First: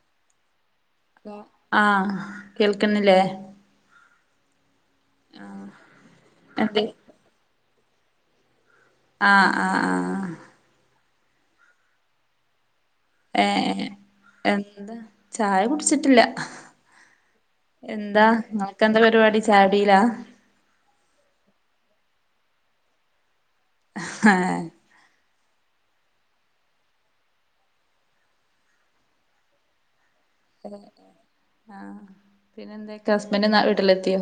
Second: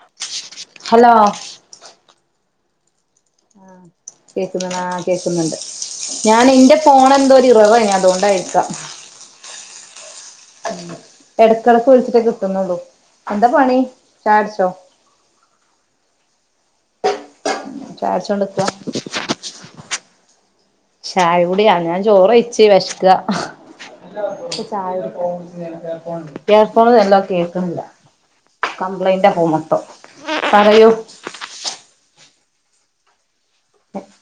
[inaudible] ആഹ് കേൾക്ക്ന്നില്ലേ ആഹ് ക്കെക്ക്ന്ന് ആഹ് കേക്ക്ന്ന്ണ്ട് ഞാൻ ഇന്റെ എന്ത് ഫോണ് എന്തോ ര് ഇററ്നി അതോ [unintelligible] ആഹ് ആഹ് ആഹ് ഇടക്കടക്ക് ഒളിച്ചിട്ടേ കിട്ടുന്നുള്ളൂ ഏ എന്താ പണി ചായടിച്ചോ എന്താ ചായ കുടിച്ചിട്ടില്ല എന്താ ചായടിച്ചോണ്ട്ക്ക ന്ത പരിപാടി ചായടിലാ ചായ കുടി അങ്ങനെ ചോറ് വെയ്ച്ച് വെശ്ക്ക ഏഹ് ചായ [unintelligible] ഏർ ഫോണില് എല്ലാം കേക്ക്ണില്ല കംപ്ലൈന്റ് ഫോ മൊത്തം പറയൂ ആഹ് പിന്നെ എന്തക്കെ ഹസ്ബൻഡ് നാ വീട്ടിലത്തിയോ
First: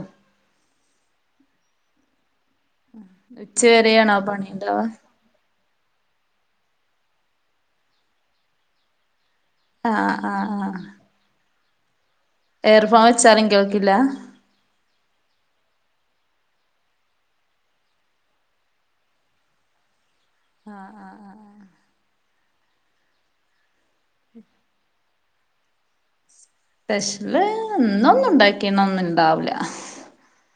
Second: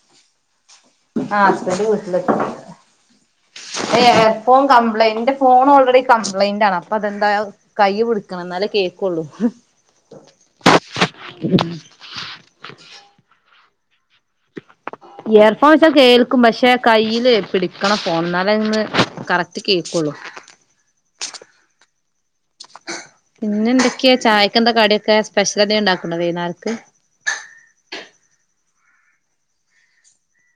ആഹ് ഹസ്ബൻഡ് വീട്ടിലത്തി ഉച്ച ഏ വരെയാണോ എപ്പോ പണിണ്ടാവ കംപ്ലൈന്റ്ആ ഫോൺ ഓൾറെഡി കംപ്ലൈന്റ് ആണ് അപ്പൊ അതെന്ത കൈ പിടുക്കണം ഇന്നാലേ കേകൊള്ളൂ ആഹ് ആഹ് ആഹ് ഉം എയർ ഫോൺ വെച്ചാലും കേൾക്കില്ല ഇയർ ഫോൺ വെചാ കേൾക്കും പക്ഷെ കയ്യില് പിടിക്കണം ഫോണ് ഇന്നാലേന്ന് കറക്റ്റ് കേകൊള്ളു ആഹ് ആഹ് ആഹ് ആഹ് പിന്നെ എന്തൊക്കെ ചായക്കന്ത കടിക്കെ സ്പെഷ്യലന്തേ ഇണ്ടാക്ക്ണ്ടോ വൈന്നാര്ക്ക് സ്പെഷ്യല് ഒന്നൊന്നും ഉണ്ടാക്കിണം ന്നും ഇണ്ടാവുല്ല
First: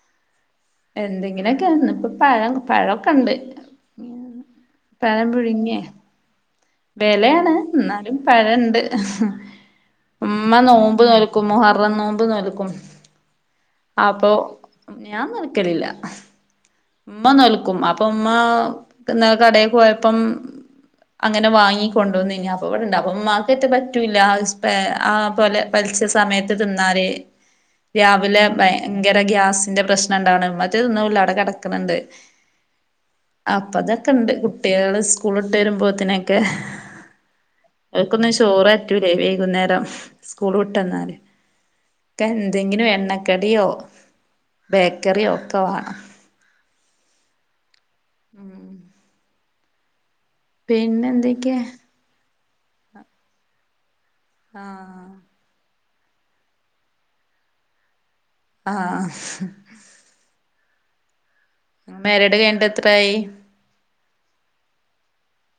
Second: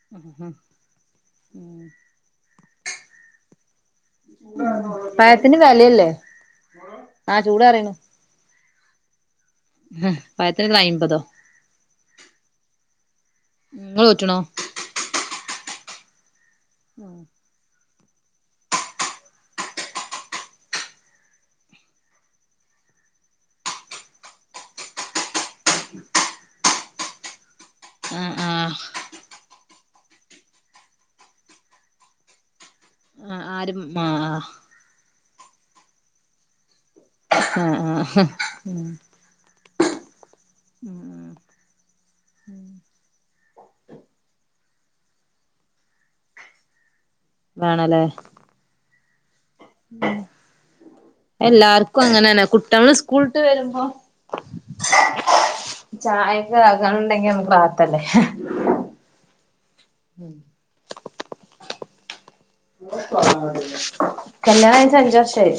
[unintelligible] എന്തെങ്കിലൊക്കെ ഇന്ന് ഇപ്പം പഴം പഴൊക്കെ ഇണ്ട് പായത്തിന് വെലല്ലേ വെലെണ് ഇന്നാലും പഴണ്ട് ഉമ്മ പഴത്തിന് കിലോ നോമ്പ് അയ്മ്പതോ നോൽക്കും മഹറം നോമ്പ് നോൽക്കും ങ്ങള് അപ്പൊ നോറ്റ്ണോ ഞാൻ നൽക്കലില്ല ഇമ്മ നോൽക്കും അ പ്പം ഇമ്മാ ഇന്നലെ കടെ പോയപ്പം അങ്ങനെ വാങ്ങികൊണ്ടുന്നെനി അപ്പോ ഇവിടെണ്ട് അപ്പം ഇമ്മാക്കറ്റേ പറ്റൂല്ല അഹ് സ്പ്രേ ആഹ് പോലെ പോല്ച്ച സമയത്ത് തിന്നാല് ആ രാവിലെ ആ ഭയങ്കര ഗ്യാസിന്റെ പ്രശ്നം ഇണ്ടാവാണ് മറ്റേ തിന്നൂല്ല ആഹ്യുടെ കടക്ക്ണ് ണ്ട് [inaudible] അപ്പ ആരും ആ അതൊക്കെ ഇണ്ട് കുട്ട്യാള് സ്കൂളി ഇട്ട് വരുമ്പോത്തിനെക്കെ ആ ആ ഓല്ക്കൊന്നും ചോറ് പറ്റൂലേ വൈകുന്നേരം സ്കൂള് വിട്ട് വന്നാല് ക്ക എന്തെങ്കിലും എണ്ണക്കടിയോ ബേക്കറിയോ ഒക്കെ വാണം വേണല്ലേ ഉം ഉം പിന്നെ എന്തേക്കെ ക്കും അങ്ങനെന്നെ കുട്ട്യാള് സ്കൂളിട്ട് വരുമ്പോ ആഹ് ചായക്കെ ആകാനുണ്ടെങ്കി നമക്ക് റാഹത്തല്ലേ ആഹ് ഉം മാരീഡ് കഴി കല്യാണം കഴിഞ്ഞിട്ട് അഞ്ചുവർഷായി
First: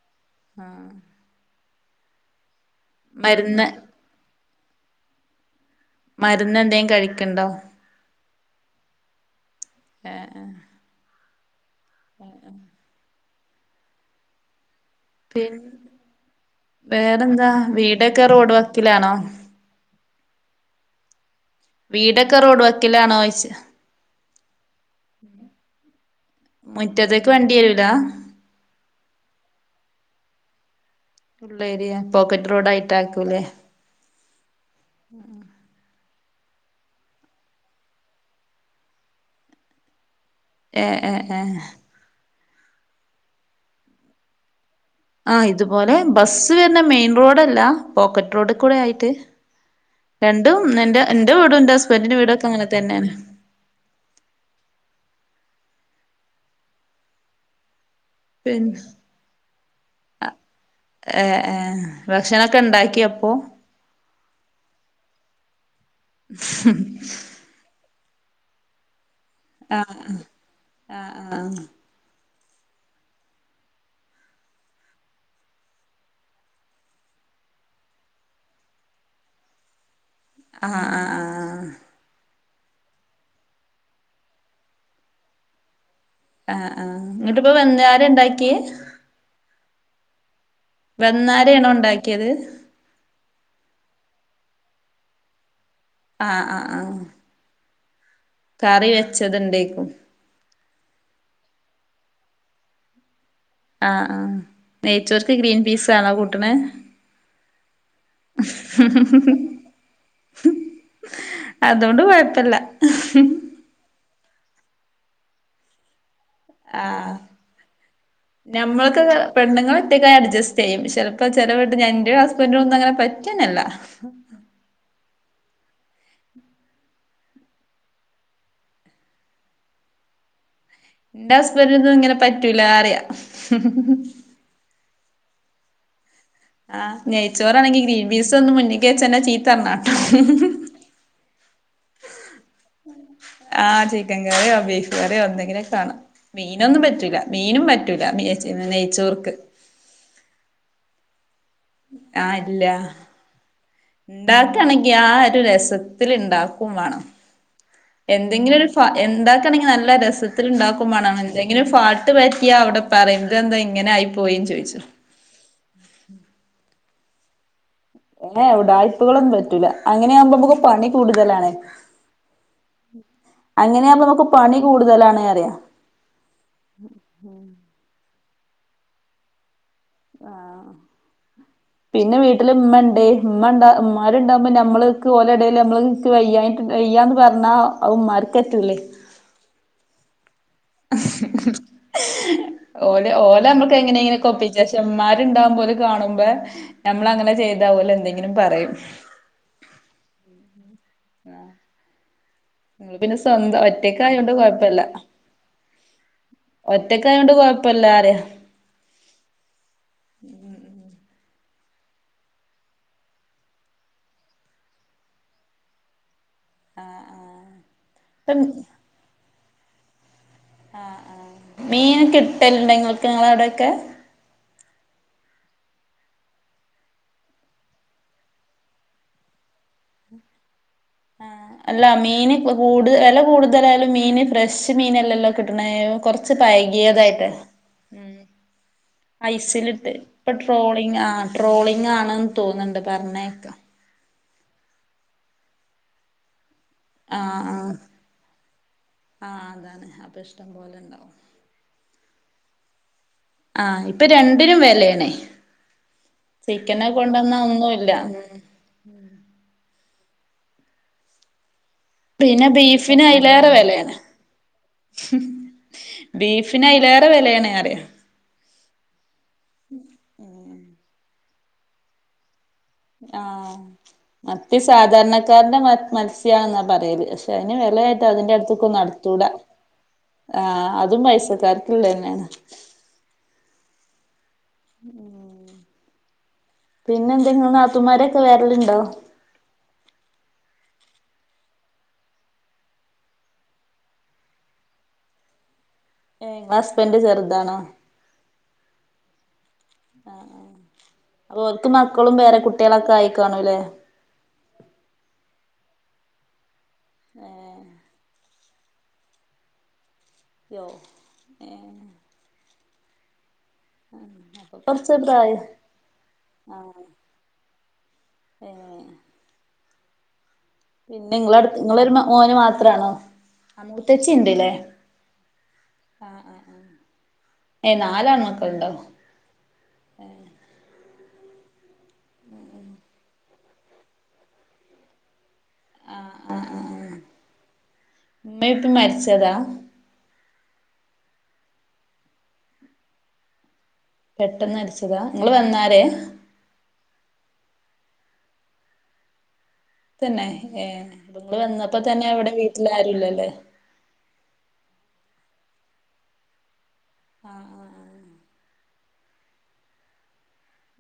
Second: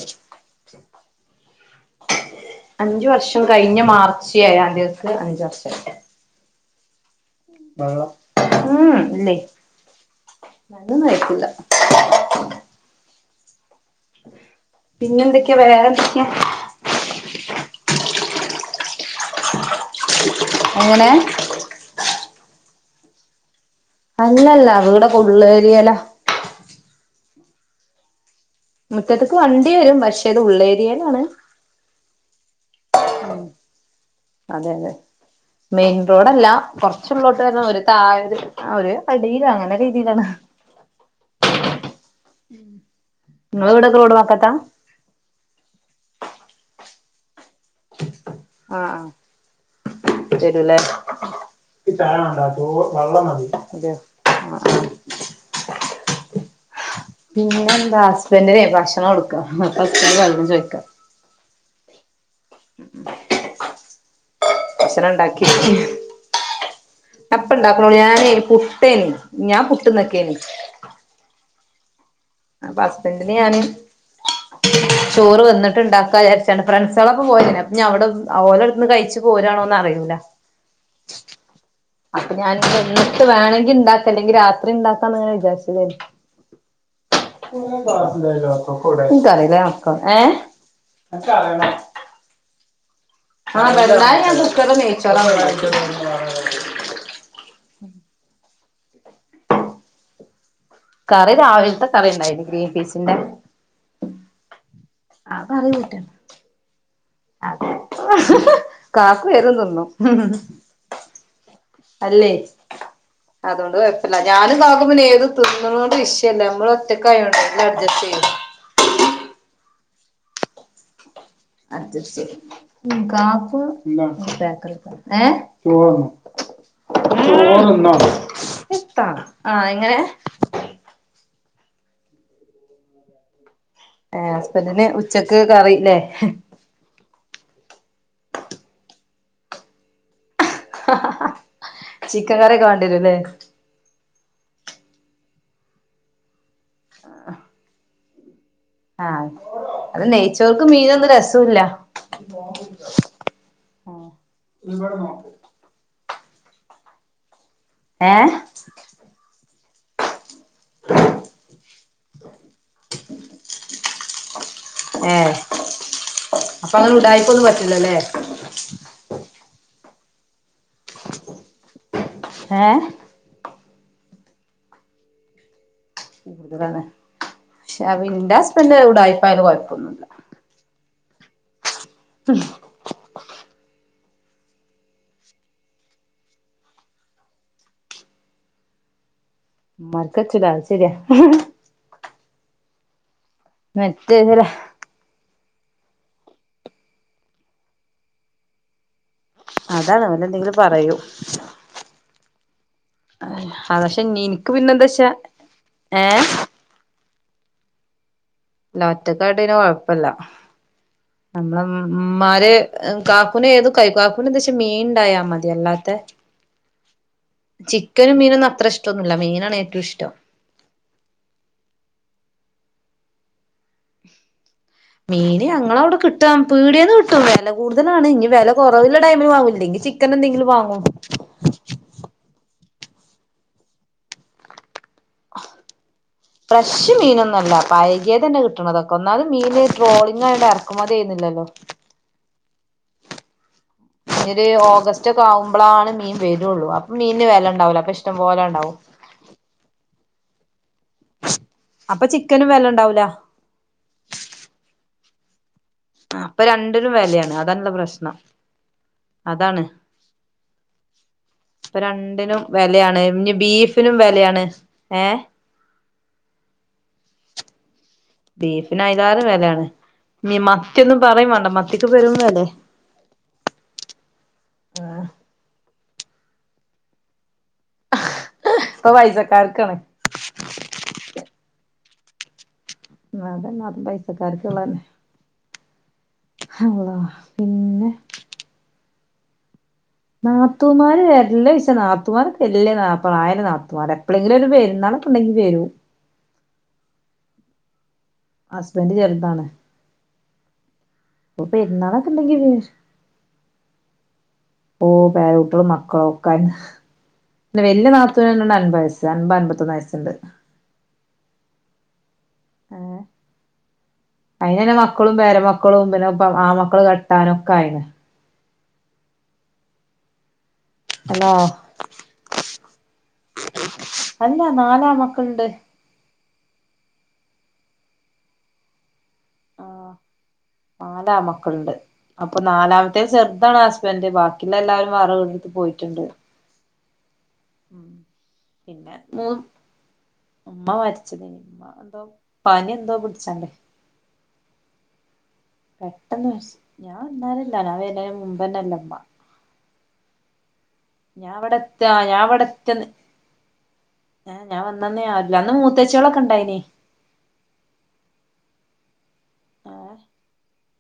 ആഹ് അഞ്ച് വർഷം മരുന്ന് കഴിഞ്ഞ മാർച്ച് ഏയന്തിക്കക്ക് അഞ്ച് വർഷായി മരുന്ന് എന്തേ കഴിക്ക്‌ണ്ടോ വെള്ളം ഉം ഇല്ലേ ഏഹ് ഇതൊന്നും കയ്ക്കൂല്ല ഉ ഉം പിന്നെ പിൻ എന്തൊക്കെയ വേറെ എന്തൊക്കെയാ വേറെന്താ വീടൊക്കെ റോഡ് വക്കിലാണോ എങ്ങനെ വീടൊക്കെ റോഡ് വക്കിലാണോഴിച്ച അല്ലല്ല വീടൊക്കെ ഉള്ളേരിയല മുറ്റത്തേക്ക് വണ്ടിരൂല മുറ്റത്തക്ക് വണ്ടി വരും പക്ഷേ ഇത് ഉള്ളേരിയയിലാണ് ഉള്ളേരിയ പോക്കറ്റ് റോഡ് ആയിട്ടാ ഉം അതെ അതെ ഉ ഉം മെയിൻ റോഡല്ല കുറച്ച്ള്ളോട്ട് വരണം ഒരു താഴര് ഒര് അടിയില അങ്ങനെ രീതിയിലാണ് ഏഹ് ഏഹ് ഏഹ് ഉം ഇങ്ങളെ വീടൊക്കെ റോഡ് വക്കത്ത ആഹ് ഇതുപോലെ ബസ്സ് വരുന്ന മെയിൻ റോഡല്ല പോക്കറ്റ് റോഡിൽ കൂടെ ആഹ് ആയിട്ട് ആഹ് തരൂലേ രണ്ടുംനന്നെ എന്റെ വീടും എന്റെ ചായ ഹസ്ബൻഡിന്റെ വേണ്ട വീടൊക്കെ അങ്ങനെ തന്നെയാണ് വെള്ളം മതി അതെയോ ആഹ് ആഹ് പിന്നെ എന്താ ഹസ്ബൻന്റിനെ പിന്നെ ഭക്ഷണം കൊടുക്കാ അപ്പം ഹസ്ബന്റ് വെള്ളം ചോയിക്കാ ഏഹ് ഏഹ് ഭക്ഷണക്കെ ഉണ്ടാക്കി അപ്പോ ഭക്ഷണണ്ടാക്കി ഞ്ഞാ ഇപ്പ ഇണ്ടാക്കണള്ളൂ ഞാനേ പുട്ടേനി ഞാൻ ആഹ് പുട്ട്ന്ന്ക്കേനി ആഹ് ആഹ് അപ്പൊ ഹസ്ബന്റിന് ഞാന് ചോറ് വന്നിട്ട്ണ്ടാക്കാ വിചാരിച്ചാണ് ഫ്രണ്ട്സളൊപ്പൊ പോയെതേനി അപ്പം അവിടെ ഓരോടടുത്ത്ന്ന് കഴിച്ചു പോരാണോന്ന് അറിയൂല്ല ആഹ് ആഹ് ആഹ് അപ്പൊ ഞാൻ വെന്നിട്ട് വേണങ്കിണ്ടാക്ക അല്ലെങ്കിൽ രാത്രിണ്ടാകാന്നങ്ങനെ വിചാരിച്ചതേനി ആഹ് ആഹ് ഇങ്ങട്ടിപ്പ വന്നാരണ്ടാക്കിയ ഏഹ് വന്നാരയാണോ ഉണ്ടാക്കിയത് ആഹ് വന്നാര ഞാൻ കുക്കർല് നെയ്‌ച്ചോറ അഹ് ആഹ് കറി വെച്ചത്ണ്ടേക്കും കറി രാവിൽത്തെ കറിണ്ടായിന് ഗ്രീൻപീസിന്റെ ആഹ് ആഹ് നെയ്ച്ചോർക്ക് ഗ്രീൻപീസാണോ കൂട്ടണ അതെ കാക്കു ഏതും തിന്നും അതൊണ്ട് കുഴപ്പില്ല അല്ല ഞാനും കാക്കു പിന്നെ ഏത് തിന്ന്ണോണ്ട് വിഷയല്ല നമ്മൾ ആഹ് ഒറ്റക്കായോണ്ടെ എല്ലും അഡ്ജസ്റ്റയ്യും ഞമ്മൾക്ക് പെണ്ണങ്ങലോറ്റെക്കായ അഡ്ജസ്റ്റ് ചെയ്യും ചെല അച്ച്ചരി കാപ്പ പറ്റന്നല്ല പക്ക [inaudible] ആ എങ്ങനെ എന്റെ ഹസ്ബന്റിനൊന്നും ഇങ്ങനെ പറ്റൂല അറിയ ഹസ്ബൻഡറിന് ഉച്ചക്ക് കറിയില്ലേ ആഹ് നെയ്ച്ചോറാണെങ്കി ഗ്രീൻ ബീസ് ഒന്ന് മുന്ന്ക്ക് വച്ചന്നെ ചീ തരണം ട്ടാ ഹ ഹ ഹാ ചിക്കൻ കറിയൊക്കെ വാണ്ടേരും ല്ലെ ആഹ് ചിക്കൻ കറിയോ ബീഫ് കറിയോ എന്തെങ്കിലൊകെ വാണം മീനൊന്നും പറ്റൂല്ല മീനും- ലാ [unintelligible] ആഹ് അത് നെയ്ച്ചോർക്ക് മീനൊന്നും രസോല്ല ആഹ് ഇല്ല ആഹ് ഇവിടെ ഇണ്ടാക്കാണെങ്കിൽ ആ നോക്കും ഒരു രസത്തില് ഇണ്ടാക്കും വാണം ഏഹ് എന്തെങ്കിലും ഫാ ഇണ്ടാക്കാണെങ്കിൽ നല്ല രസ ഇണ്ടാക്കും മാണം എന്തെങ്കിലും ഫാട്ട് പറ്റിയ അവിടെ പറിം ഇതെന്താ എന്താ ഇങ്ങനെ ആയി പോയിന്നു ചോയ്ച്ചും ഏ അപ്പൊ അങ്ങനെ ഉടായിപ്പൊന്നും പറ്റൂലല്ലേ ഏഹ് ഉടായിപ്പുകളൊന്നും പറ്റൂല അങ്ങനെയാകുമ്പോമ്മക്ക്‌ പണി കൂടുതലാണ് ഏ അങ്ങനെയാമ്പോ നമുക്ക് പണി കൂടുതലാണ് അറിയാ കൂടുതലാണ് ക്ഷെ ഇന്റെ ഹസ്ബൻഡ് ഉടായിപ്പായാലും കൊഴപ്പൊന്നുല്ല ആഹ് പിന്നെ വീട്ടില് ഇമ്മണ്ട് ഇമ്മണ്ട ഉമ്മാരുണ്ടാക്ബോമ്മള് നമ്മൾക്ക് ഓല എടേൽ നമ്മള് വയ്യാട്ട് വയ്യാന്ന് പറഞ്ഞാ അത് ഇമ്മാര്ക്കറ്റൂലയ് മ്മാര്ക്കറ്റൂല ഓല ഓല അമ്മക്ക് മറ്റേ ചില എങ്ങനെലുംകൊപ്പിച്ച മ്മാരുണ്ടാകുമ്പോ ഓല് കാണുബെ നമ്മൾ അങ്ങനെ ചെയ്താൽ ഓലെന്തെങ്കിലും പറയും അതാണ് ഓലെന്തെങ്കിലും പറയും നിങ്ങള് പിന്നെ സ്വന്തം അ പക്ഷെ ഒറ്റക്കായോണ്ട് ഇൻക്ക് കൊഴപ്പല്ല പിന്നെന്തേച്ച ഏഹ് ഒറ്റക്കായോണ്ട് കൊഴപ്പല്ല അറയ ല്ല ഒറ്റക്കായൊണ്ട് ന്നെ കൊഴപ്പല്ല നമ്മള ഇമ്മാര് കാക്കൂനെ ഏതും കഴികും കാക്കൂനെ എന്ത ച്ചാ മീൻണ്ടായാൽ മതി അല്ലാത്തെ ചിക്കനും ഇപ്പം മീനൊന്നും അത്ര ഇഷ്ട്ടൊന്നുല്ല മീനാണ് ഏറ്റവും ഇഷ്ടം ആ ആ മീൻ കിട്ടല്ണ്ട നിങ്ങൾക്ക് ങ്ങള അവിടൊക്കെ [inaudible] മീന് ഞങ്ങളവടെ കിട്ടാം പീടിയന്ന് കിട്ടും വെല കൂടുതലാണ് ഇനി വെല കൊറവില്ലെ ടൈമില് വാങ്ങും ഇല്ലെങ്കിൽ ചി- ക്കനെന്തെങ്കിലും വാങ്ങും അല്ല മീന് കൂടു വെല കൂടുതലായാലും മീന് ഫ്രഷ് മീനല്ലല്ലോ ല്ലല്ലോ കിട്ട്ണത് കൊറച്ച് ഫ്രഷ് പഴകിയതായിട്ടാണ് മീനൊന്നല്ല ഉം പഴകിയതന്നെ കിട്ടണതൊക്കെ ഒന്നാമത് ഐസ് മീന് ല് ട്രോളിംഗ് ഇപ്പൊ ആയോണ്ട് ട്രോളി എറക്കുമതി ആ ചെയ്യുന്നില്ലല്ലോ ട്രോളിംഗാണ്ന്ന് തോന്ന്ണ്ട് പറഞ്ഞയ്ക്ക ഇ ഒരു ഓഗസ്റ്റ് ഒക്കാകുമ്പോളാണ് മീ വരോള്ളു അപ്പം മീന് ന് വെലണ്ടാവില്ല അപ്പൊ ഇഷ്ടം പോലെണ്ടാവും ആ അതാണ് അപ്പ ഇഷ്ടം പോലെ ഇണ്ടാവും അപ്പൊ ചിക്കനും വെല ഇണ്ടാവൂല ആഹ് ഇപ്പൊ രണ്ടിനും വെലേണയ് ആ അപ്പൊ രണ്ടിനും വെലയാണ് അതാണ്ല്ല ഒന്നുല്ല പ്രശ്നം ഉം അതാണ് പ്പൊ രണ്ടിനും പിന്നെ വെലയാണ് ബീഫിന് ഇഞ്ഞി അയിലേറെ വെലേണ് ബീഫിനും വെലയാണ് ഏഹ് ബീഫിന് അയിലേറെ വെലേണ് അറിയ ബീഫിന് അതാരം വിലയാണ് ന മത്തിയൊന്നും പറയും വേണ്ട മത്തിക്ക് പെരും വില ആഹ് മത്തി സാധാരണക്കാരന്റെ മത്സ്യണെന്നാ പറയൽ പക്ഷെ അതിന് വിലയായിട്ടാ അതിന്റെ അടുത്തൊക്കെ ഇപ്പൊ നടത്തൂടാ പൈസക്കാർക്കാണ് ആഹ് അതും പൈസക്കാർക്കില്ല തന്നെയാണ് അത് തന്നെ പൈസക്കാർക്കള്ളന്നെ അല്ലാഹ് പിന്നെ വേരലുണ്ടോ നാത്തുമാര് വേരൽ ചെയ്യിച്ച നാത്തുമാർ എല്ല നാ ആയിര നാത്തമാർ എപ്പോഴെങ്കിലും ഒരു പെരുന്നാള്ും ഉണ്ടങ്കിൽ വരും ഏയ് നിങ്ങള ഹസ്ബന്ഡറ് ചെറുതാണോ ഹസ്ബൻഡ് ചെറുതാണ് ആഹ് ആഹ് അപ്പൊ ര്ക്ക് പെരുന്നാളൊക്കെ മക്കളും ഉണ്ടെങ്കി വേറെ വരും കുട്ടികളൊക്കെ ആയിക്കണുല്ലേ ഓ പേരൂട്ടികളും മക്കളും ഒക്കെ ഏഹ് പിന്നെ വല്യ തണ്ട് അൻപ വയസ് അൻപത് അമ്പപൊന്ന വയസ്ുണ്ട് [unintelligible] ഏയ് അപ്പൊ അയിന്ന്നെ കൊറച്ച് മക്കളും പ്രായം പേരമക്കളും പിന്നെ ആ മക്കള് കെട്ടാനൊക്കെ ആയി ഏയ് പിന്നെ നിങ്ങള അല്ലാഹ് അടു നിങ്ങളരു മോന് മാത്രമാണോ ആഹ് അല്ല മൂത്തച്ചിന്ടല്ലേ നാലാമക്കളുണ്ട് ആഹ് ആഹ് ആഹ് ഏയ് നാലൻമക്കൾ ഉണ്ടോ ആഹ് നാലാ മക്കളുണ്ട് അപ്പൊ നാലാമത്തെേ ചെറുതാണ് ഹസ്ബൻഡ് ബാക്കി ഇന്ന് എല്ലാവരും വേറെ ഒരിടത്ത് പോയിട്ടുണ്ട് ആഹ് ആഹ് ആഹ് ആഹ് ഉം ഉമ്മേയുമുപ്പയും പിന്നെ മൂ മരിച്ചതാ ഉമ്മ മരിക്കാന് ഉമ്മക്ക് എന്തോ പനി എന്തോ പിടിച്ചാണ്ടേ പെട്ടെന്ന് മരിച്ചതാ നിങ്ങള്ൾ വന്നാരേ പെട്ടെന്ന് മരിച്ചു ഞാൻ അന്നാരല്ല ഞാ വേന മുമപ്ന്നല്ലമ്മ തന്നെ ഏയ് ഞാൻ നിങ്ങൾ ഇവിടെ വന്നപ്പോ എത്ത തന്നെ ഞാൻ അവിടെ വീട്ടില ആരുല്ലല്ലേ ഹ ഞാൻ വന്ന ആില്ല അന്ന് മൂത്തേച്ചോളൊക്കെ ഉണ്ടായിന് ആഹ് ആഹ് ഏഹ്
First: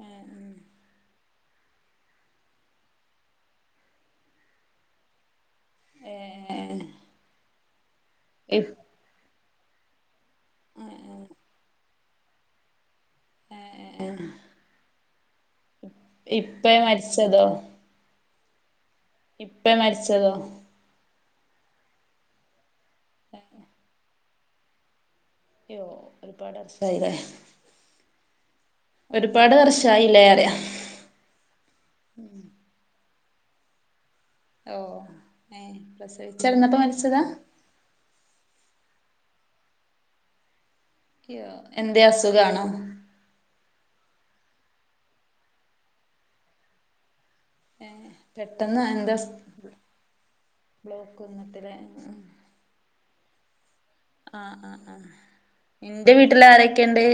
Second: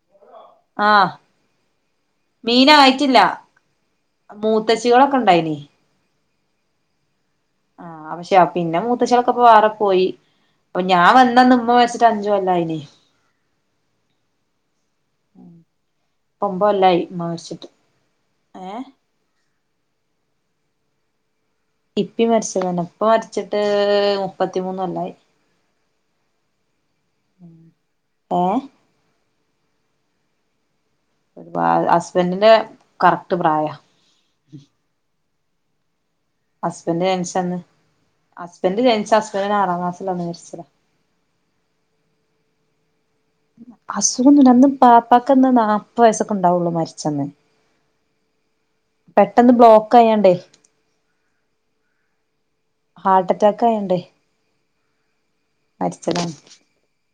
ആഹ് ഉം ആഹ് മീൻ ആയിട്ടില്ല മൂത്തച്ചികളൊക്കെ ഉണ്ടായിന് ആഹ് ഏ ആഹ് പക്ഷേ ഇപ് പിന്നെ മൂ ത്തച്ചിക്കൊ വേറെ പോയി അപ്പൊ ഞാൻ വന്നന്ന് ഉമ്മ മരിച്ചിട്ട് അഞ്ച് കൊല്ലവായിന്ന് ഉം ഇപ്പം ഇപ്പേ ഒൻപത്കൊല്ലായി ഉമ്മ മരിച്ചതോ മരിച്ചിട്ട് ഏയ് ഇപ്പ മരിച്ചതോ ഇപ്പി മരച്ചതന്നെ ഇപ്പ മരച്ചിട്ട് മുപ്പത്തിമൂന് കൊല്ലവായി അയ്യോ ഒരുപാട് അറസായിതേ ഏയ് ഒരുപാട് വർഷമായില്ലേ പറയാ ഒരുപാ ഹസ്ബൻഡിന്റെ കറക്ട് പ്രായം ഓ ഏ പ്രസവിച്ചുടന്നപ്പോ മരിച്ചതാ ഹസ്ബന്ഡ് ജനിച്ച ഹസ്ബൻറിന് ആറാംക്ാസൽന്ന് മരിച്ചതാ അ്യോ എന്ത അസുഖണോ അസുഖം ഒന്ന്ും പാപ്പാക്കന്ന്ാ നാപ്പത് വയസ്സൊക്കെ ഉണ്ടാവുള്ളു മരിച്ചെന്ന് പെട്ടെന്ന് എന്താ ബ്ലോക്ക് ആയാണ്ടേ ബ്ലോക്ക് വന്ന്ട്ട് ല്ലേ ഉം ഉം ഹാർട്ടറ്റാക്കായോണ്ടേ ആഹ് ആഹ് ആഹ് നിന്റെ വീട്ടിലാരെക്കെണ്ട്?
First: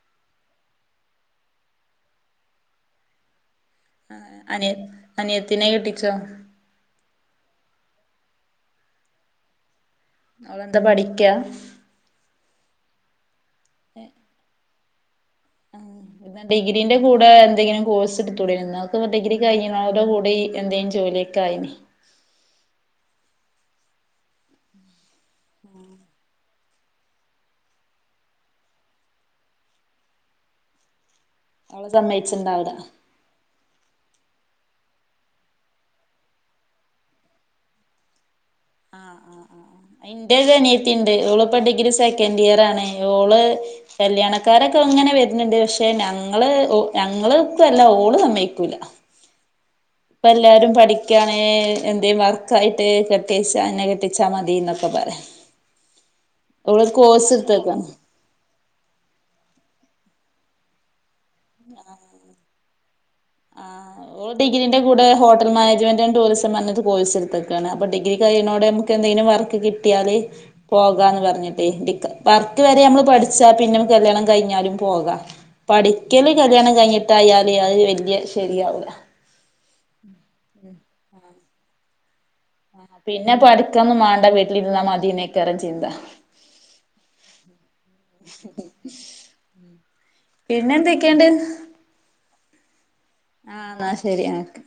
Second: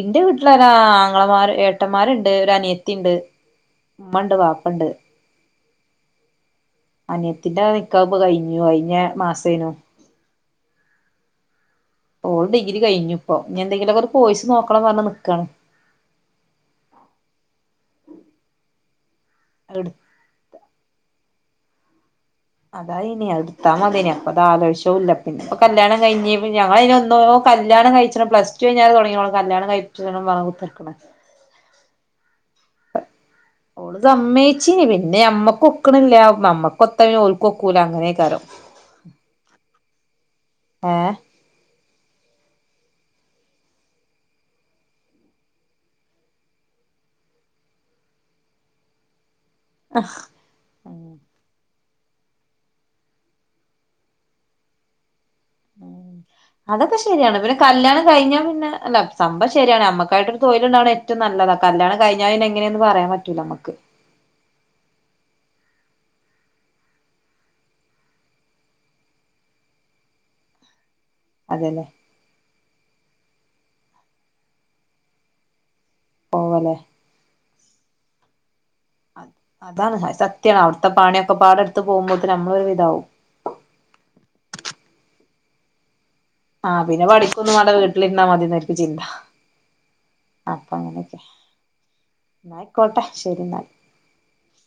ഇന്റെ വീട്ടിലരാ ആങ്ങളമാര് ഏട്ടമ്മാര്ണ്ട് ഒരനിയത്തിണ്ട്. ഇമ്മണ്ട് അനിയ വാപ്പണ്ട്. അനിയത്തിനെ കെട്ടിച്ചോ? അനിയത്തിന്റെ നിക്ക്ഹ് പൊ കഴിഞ്ഞു കഴിഞ്ഞ മാസേനു. അവളെന്താ പഠിക്ക? ഓള് ഡിഗ്രി കഴിഞ്ഞ് പ്പോ ഇഞെന്തെങ്കിലൊക്കൊരു കൊഴ്സ് നോക്കണം പർഞ്ഞ് നിക്കാണ്. ഉം പിന്നെ ഡിഗ്രിന്റെ കൂടെ എന്തെങ്കിലും കോഴ്സ്ട്തൂടെന്യോ ന്നാ ഓക്ക് ഡിഗ്രി കഴിഞ്ഞ് എടു [unintelligible] ടെ കൂ ടി എന്തേം ജോല്യൊക്കായിനി അതായിനി അത്‌ട്ത്താ മത്യേനി അപ്പതാലോയ്ച്ച്വാല പിന്നെ പ്പൊ കല്യാണം കഴിഞ്ഞ് ന് ഞങ്ങളയ്ന് എന്നോ കല്യാണം കഴിച്ചണം പ്ലസ്ടു ഴ്ഞ്ഞാരെ തൊടങ്ങിണോളെ കല്യാണം കഴിപ്പിച്ചണം പർഞ്ഞ് കുത്തർക്ക്ണ്. അവള് സമ്മയ്ച്ച്ണ്ടാവൂല ഓള് സമ്മയ്ച്ചീനി പിന്നെ അമ്മകൊക്ക്ണില്ല നമ്മക്കൊത്ത പിന്നെ ഓൽക്കൊക്കൂല്ല അങ്ങനെക്കാരം. ആഹ് ആഹ് ആഹ് ഇന്റെ ഒരനിയത്തി ഏഹ് ണ്ട് ഓള്പ്പൊ ഡിഗ്രി സെക്കൻഡിയറാണ് ഓള് കല്യാണക്കാരൊക്കങ്ങനെ വെര്ന്ന്ണ്ട് പക്ഷെ ഞങ്ങള് ഒ ഞങ്ങള് വെക്കല്ല ഓള് സമ്മയ്ക്കൂല്ല ആഹ് എല്ലാരും പഠിക്കാണ് എന്തേം വർക്കായിട്ട് കെട്ടിച്ച എന്നെ കെട്ടിച്ചാ മതി ന്നൊക്കെ പറയ ഉം അതൊക്കെ ശെര്യാണ്‌ പിന്നെ എടുത്തേക്കാണ് കല്യാണ കഴിഞ്ഞാ പിന്നെ അല്ല സംഭവം ശെര്യാണ് അമ്മക്കായിട്ടൊരു തൊഴില്ണ്ടാണെ ഏറ്റും നല്ലത് കല്യാണ കഴിഞ്ഞ പിന്നെ എ ങ്ങനെന്ന് പറയാൻ പറ്റൂല്ലമക്ക്. ആഹ് ഓള് ഡിഗ്രീന്റെ കൂടെ ഹോട്ടൽ മാനേജ്മെൻ്റ് ആൻഡ് ടൂറിസം പർഞ്ഞൊരു കോഴസ് ട്ത്തക്കാണ് അപ്പോ ഡിഗ്രി കഴിണോടമ്മ ക്കെന്തെങ്കിലും വർക്ക് കിട്ട്യാല് പോകാന്ന് പർ അതന്നെ [unintelligible] വർക്ക് വരെ അമ്മള് പഠിച്ചാ പിന്നെ മ്മക്ക് കല്യാണം കഴിഞ്ഞാലും പോക പഠി ക്കല് കല്യാണം പോവല്ലേ കഴിഞ്ഞിട്ടായാല് അത് വെല്യ ശെരിയാവൂല്ല. അതാണ് അത് സത്യാണ് അവ്ട്ത്തെ പണ്യൊക്കെപാടെട്ത്ത് പോവുമ്പോത്ത്ന് അമ്മള് ആഹ് താവും പിന്നെ പഠിക്കൊന്നും മാണ്ട വീട്ടിലിര്ന്നാ മതിന്നേക്കാരം ചിന്ത ആഹ് പിന്നെ പഠിക്കൊന്നും മാണ്ട വീട്ടിലിര്ന്നാമതിന്നായിരിക്കും ചിന്ത. പിന്നെ ന്തൊക്കെണ്ട്? എന്നയിക്കോട്ടെ ശെരി ന്നാല്. എന്നാ ശരി ആഹ്